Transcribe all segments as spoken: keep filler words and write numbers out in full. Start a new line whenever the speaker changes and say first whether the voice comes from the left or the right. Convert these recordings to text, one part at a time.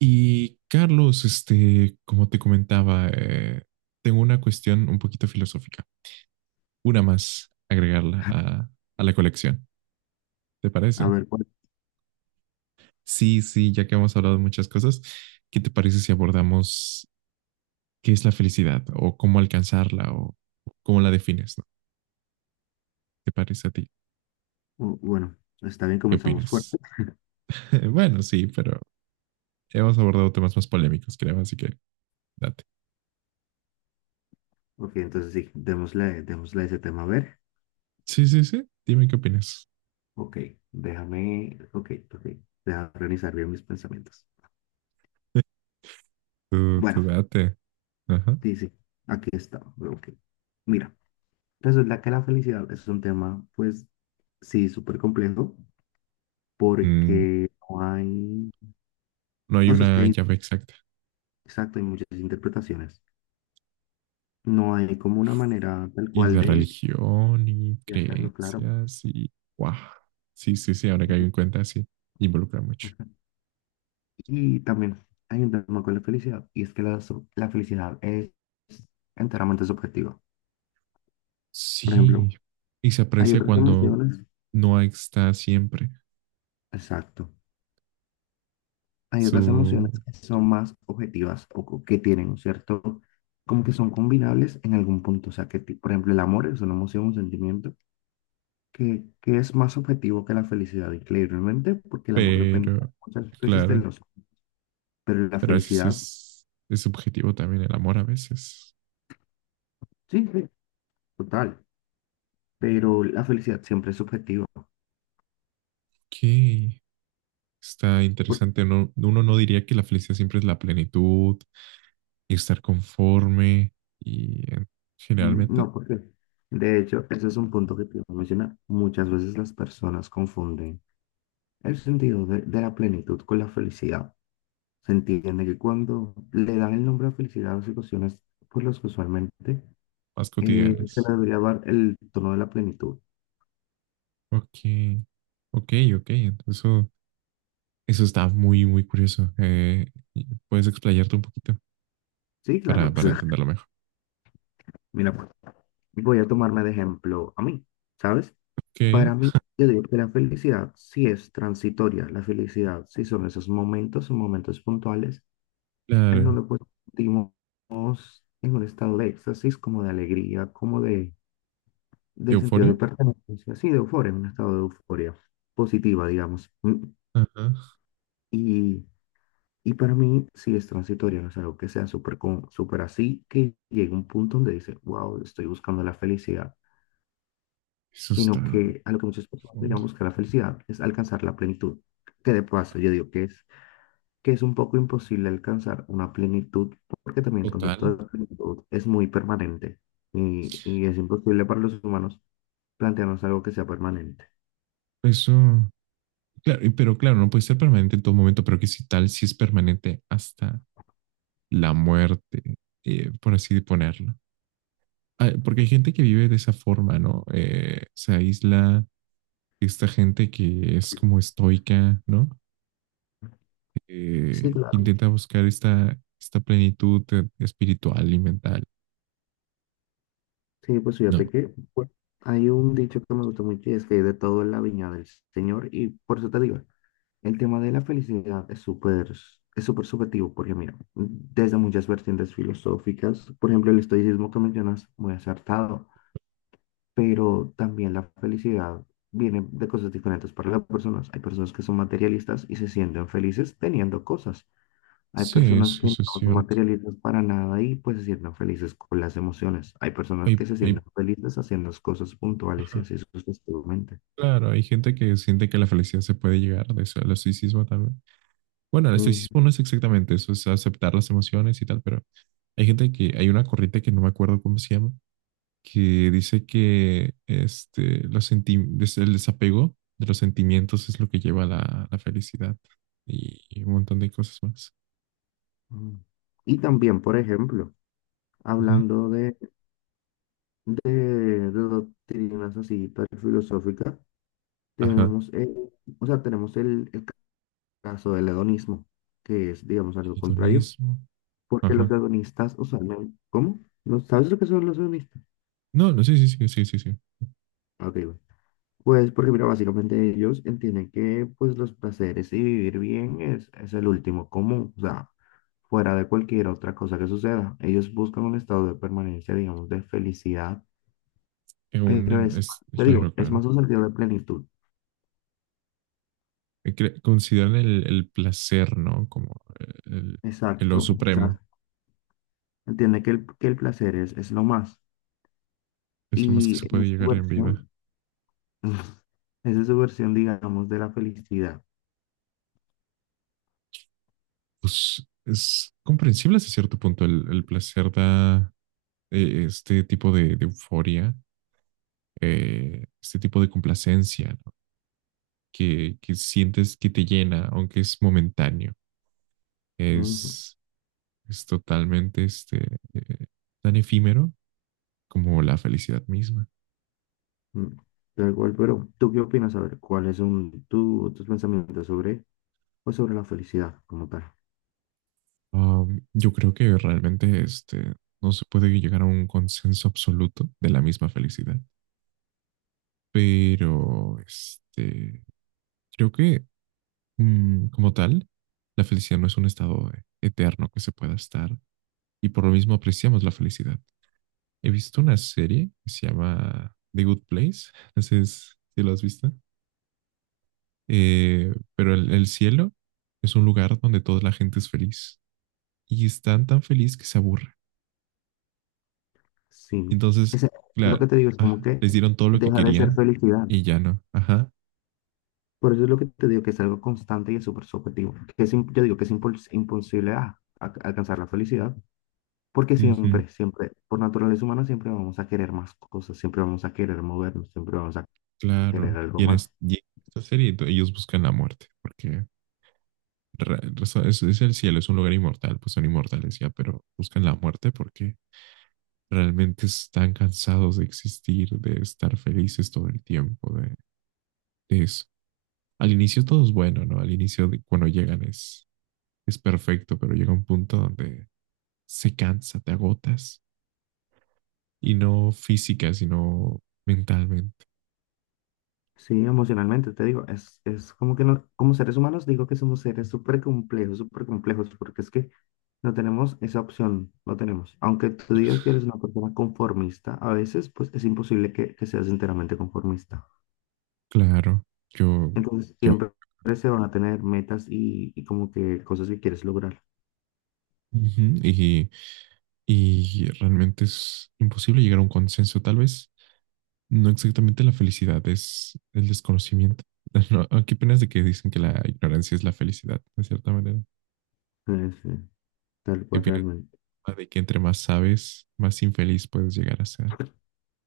right: Y Carlos, este, como te comentaba, eh, tengo una cuestión un poquito filosófica, una más agregarla a, a la colección, ¿te
left: A
right: parece?
left: ver, cuál-
right: Sí, sí, ya que hemos hablado de muchas cosas, ¿qué te parece si abordamos qué es la felicidad o cómo alcanzarla o cómo la defines, ¿no? ¿Te parece a ti?
left: u- bueno, está bien,
right: ¿Qué
left: comenzamos
right: opinas?
left: fuerte.
right: Bueno, sí, pero hemos abordado temas más polémicos, creo, así que date.
left: Ok, entonces sí, démosle, démosle a ese tema a ver.
right: Sí, sí, sí, dime qué opinas.
left: Ok, déjame, ok, ok, déjame organizar bien mis pensamientos.
right: Tú, tú
left: Bueno,
right: date. Ajá.
left: sí, sí, aquí está. Ok, mira, resulta que la felicidad es un tema, pues, sí, súper complejo,
right: Mm,
left: porque no hay,
right: no hay
left: no sé, es que
right: una
left: hay,
right: llave exacta.
left: exacto, hay muchas interpretaciones. No hay como una manera tal
right: Y
left: cual
right: de
left: de,
right: religión y
left: de hacerlo claro.
right: creencias y... ¡Wow! Sí, sí, sí, ahora que hay en cuenta, sí, involucra mucho.
left: Y también hay un tema con la felicidad, y es que la, so- la felicidad es enteramente subjetiva. Por ejemplo,
right: Sí, y se
left: hay
right: aprecia
left: otras
right: cuando
left: emociones,
right: no está siempre
left: exacto, hay otras
right: su...
left: emociones que son más objetivas o co- que tienen un cierto, como que son combinables en algún punto. O sea, que, ti- por ejemplo, el amor es una emoción, un sentimiento que, que es más objetivo que la felicidad, increíblemente, porque el amor depende
right: Pero,
left: muchas veces de
right: claro,
left: los, pero la
right: pero a veces
left: felicidad,
right: es, es subjetivo también el amor a veces.
left: sí, sí, total, pero la felicidad siempre es subjetiva.
right: Ok, está interesante. No, uno no diría que la felicidad siempre es la plenitud y estar conforme y eh,
left: Mm,
right: generalmente.
left: no, porque de hecho, ese es un punto que te iba a mencionar. Muchas veces las personas confunden el sentido de, de la plenitud con la felicidad. Se entiende que cuando le dan el nombre a felicidad a las situaciones por las que usualmente
right: Más
left: eh, se le
right: cotidianas.
left: debería dar el tono de la plenitud.
right: Ok, ok, ok. Eso, eso está muy, muy curioso. Eh, puedes explayarte un poquito
left: Sí, claro,
right: para,
left: pues
right: para entenderlo mejor.
left: mira, pues, voy a tomarme de ejemplo a mí, ¿sabes?
right: Ok,
left: Para mí, yo digo que la felicidad sí es transitoria, la felicidad sí son esos momentos, son momentos puntuales. No
right: claro.
left: lo sentimos en un estado de éxtasis, como de alegría, como de, de sentido de
right: ¿Euforia?
left: pertenencia, sí, de euforia, un estado de euforia positiva, digamos. Mm,
right: Ajá.
left: Y, y para mí sí es transitorio, no es algo que sea súper con- súper así, que llegue un punto donde dice, wow, estoy buscando la felicidad,
right: Eso está
left: sino que a lo que muchas personas le
right: profundo.
left: llaman buscar la felicidad es alcanzar la plenitud, que de paso yo digo que es que es un poco imposible alcanzar una plenitud, porque también el
right: Total.
left: concepto de plenitud es muy permanente y, y es imposible para los humanos plantearnos algo que sea permanente.
right: Eso, claro, y- pero claro, no puede ser permanente en todo momento, pero que si tal, si es permanente hasta la muerte, eh, por así ponerlo. Ah, porque hay gente que vive de esa forma, ¿no? Eh, se aísla, esta gente que es como estoica, ¿no?
left: Sí,
right: eh,
left: claro.
right: intenta buscar esta, esta plenitud eh, espiritual y mental.
left: Sí, pues
right: No.
left: fíjate que bueno, hay un dicho que me gusta mucho y es que hay de todo en la viña del Señor y por eso te digo, el tema de la felicidad es súper, es súper subjetivo porque mira, desde muchas vertientes filosóficas, por ejemplo, el estoicismo que mencionas, muy acertado. Pero también la felicidad viene de cosas diferentes para las personas. Hay personas que son materialistas y se sienten felices teniendo cosas. Hay
right: Sí,
left: personas
right: sí,
left: que no
right: eso es
left: son
right: cierto.
left: materialistas para nada y pues se sienten felices con las emociones. Hay personas
right: Hay,
left: que se
right: hay-
left: sienten felices haciendo las cosas puntuales y
right: ajá,
left: así sucesivamente.
right: claro, hay gente que siente que la felicidad se puede llegar, de eso, el estoicismo también. Bueno, el
left: Mm,
right: estoicismo no es exactamente eso, es aceptar las emociones y tal, pero hay gente que, hay una corriente que no me acuerdo cómo se llama, que dice que este, los senti- des- el desapego de los sentimientos es lo que lleva a la, la felicidad y, un montón de cosas más.
left: mm. Y
right: Y-
left: también, por ejemplo,
right: Ujú.
left: hablando de, de, de doctrinas así, tal filosófica,
right: Ajá.
left: tenemos, el- o sea, tenemos el, el caso del hedonismo, que es, digamos, algo contrario,
right: Hedonismo.
left: porque los
right: Ajá.
left: hedonistas usualmente, ¿cómo? ¿No sabes lo que son los hedonistas?
right: No, no, sí, sí, sí, sí, sí, sí.
left: Ah, ok, bueno. Pues porque, mira, básicamente ellos entienden que, pues, los placeres y vivir bien es, es el último común, o sea, fuera de cualquier otra cosa que suceda. Ellos buscan un estado de permanencia, digamos, de felicidad,
right: Es un-
left: pero
right: en-
left: es,
right: es,
left: te digo,
right: claro,
left: es
right: claro.
left: más un sentido de plenitud.
right: Eh, cre- Consideran el, el placer, ¿no? Como eh, el, el lo
left: Exacto, o
right: supremo.
left: sea, entiende que el, que el placer es, es lo más.
right: Es lo más que
left: Y
right: se
left: en
right: puede
left: su
right: llegar en vida.
left: versión, esa es su versión, digamos, de la felicidad.
right: Pues es comprensible hasta cierto punto. El, el placer da eh, este tipo de, de euforia, eh, este tipo de complacencia, ¿no? Que, que sientes que te llena, aunque es momentáneo.
left: Ujú,
right: Es, es totalmente este, eh, tan efímero como la felicidad misma.
left: ujú. Tal cual, pero ¿tú qué opinas? A ver, ¿cuáles son tu- tus pensamientos sobre, pues, sobre la felicidad como tal?
right: Um, yo creo que realmente este, no se puede llegar a un consenso absoluto de la misma felicidad, pero este, creo que mm, como tal, la felicidad no es un estado eterno que se pueda estar y por lo mismo apreciamos la felicidad. He visto una serie que se llama The Good Place, no sé si lo has visto. Eh, pero el, el cielo es un lugar donde toda la gente es feliz y están tan feliz que se aburren.
left: Sí.
right: Entonces,
left: Ese- lo que
right: claro,
left: te digo es como
right: ajá,
left: que
right: les dieron todo lo que
left: deja de ser
right: querían
left: felicidad.
right: y ya no. Ajá,
left: Por eso es lo que te digo, que es algo constante y es súper subjetivo. Que es, im- yo digo que es impos imposible ah, a- alcanzar la felicidad, porque
right: ujú,
left: siempre, siempre, por naturaleza humana, siempre vamos a querer más cosas, siempre vamos a querer movernos, siempre vamos a querer
right: claro.
left: algo
right: Y en, es-
left: más.
right: y en esta serie ento- ellos buscan la muerte, porque ra- raza- es, es el cielo, es un lugar inmortal, pues son inmortales ya, pero buscan la muerte porque realmente están cansados de existir, de estar felices todo el tiempo, de, de eso. Al inicio todo es bueno, ¿no? Al inicio de- cuando llegan es, es perfecto, pero llega un punto donde se cansa, te agotas y no física, sino mentalmente.
left: Sí, emocionalmente, te digo, es, es como que no, como seres humanos digo que somos seres súper complejos, súper complejos, porque es que no tenemos esa opción, no tenemos. Aunque tú digas que eres una persona conformista, a veces pues es imposible que, que seas enteramente conformista.
right: Claro, yo,
left: Entonces
right: yo,
left: siempre se van a tener metas y, y como que cosas que quieres lograr.
right: ujú, y, y realmente es imposible llegar a un consenso, tal vez no exactamente la felicidad, es el desconocimiento. No, ¿qué opinas de que dicen que la ignorancia es la felicidad, de cierta manera?
left: Eh, sí, tal
right: ¿Qué
left: cual
right: opinas
left: realmente.
right: de que entre más sabes, más infeliz puedes llegar a ser?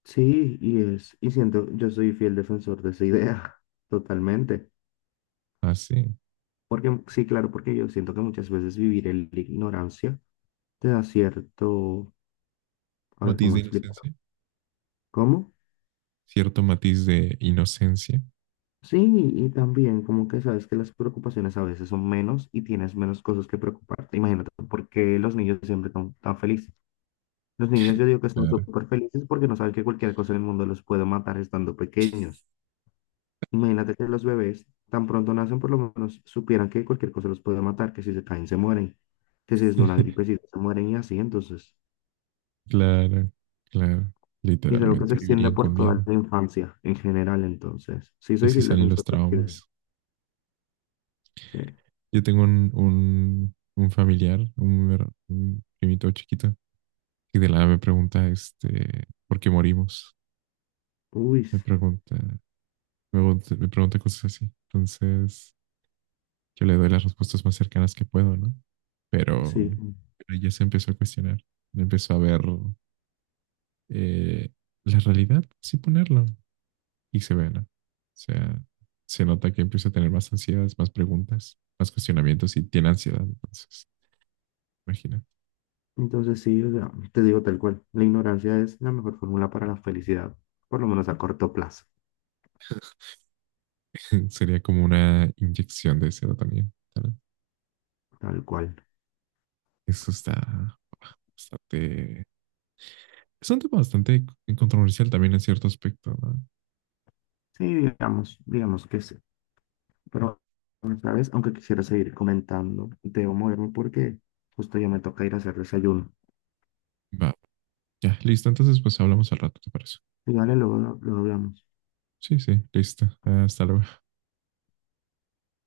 left: Sí, y es, y siento, yo soy fiel defensor de esa idea, totalmente.
right: Ah, sí.
left: Porque sí, claro, porque yo siento que muchas veces vivir en la ignorancia te da cierto, a ver
right: Matiz
left: cómo
right: de
left: explicar,
right: inocencia.
left: ¿cómo?
right: Cierto matiz de inocencia.
left: Sí, y también como que sabes que las preocupaciones a veces son menos y tienes menos cosas que preocuparte. Imagínate, porque los niños siempre son tan felices. Los niños yo digo que son
right: Claro.
left: súper felices porque no saben que cualquier cosa en el mundo los puede matar estando pequeños. Imagínate que los bebés tan pronto nacen por lo menos supieran que cualquier cosa los puede matar, que si se caen se mueren, que si es de una gripecita se mueren y así, entonces.
right: Claro, claro.
left: Y es algo que se
right: Literalmente
left: extiende
right: vivirían con
left: por toda
right: miedo.
left: la infancia, en general, entonces. Sí,
right: Que
left: soy
right: sí
left: fiel
right: salen los
left: defensor del.
right: traumas.
left: Sí.
right: Yo tengo un, un, un familiar, un, her- un primito chiquito, que de la nada me pregunta, este, ¿por qué morimos?
left: Uy,
right: Me pregunta, me, pregunta- me pregunta cosas así. Entonces, yo le doy las respuestas más cercanas que puedo, ¿no?
left: sí.
right: Pero, pero ya se empezó a cuestionar, empezó a ver eh, la realidad, sin ponerlo, y se ve, ¿no? O sea, se nota que empieza a tener más ansiedades, más preguntas, más cuestionamientos y tiene ansiedad, entonces, imagínate.
left: Entonces, sí, o sea, te digo tal cual. La ignorancia es la mejor fórmula para la felicidad, por lo menos a corto plazo,
right: Sería como una inyección de serotonina. ¿Verdad?
left: tal cual.
right: Eso está bastante... Es un tema bastante controversial también en cierto aspecto, ¿no?
left: Sí, digamos, digamos que sí. Pero, ¿sabes? Aunque quisiera seguir comentando, debo moverme porque justo ya me toca ir a hacer desayuno.
right: Va, ya, listo. Entonces, pues hablamos al rato, ¿te parece?
left: Y vale, luego, luego hablamos.
right: Sí, sí, listo. Hasta luego.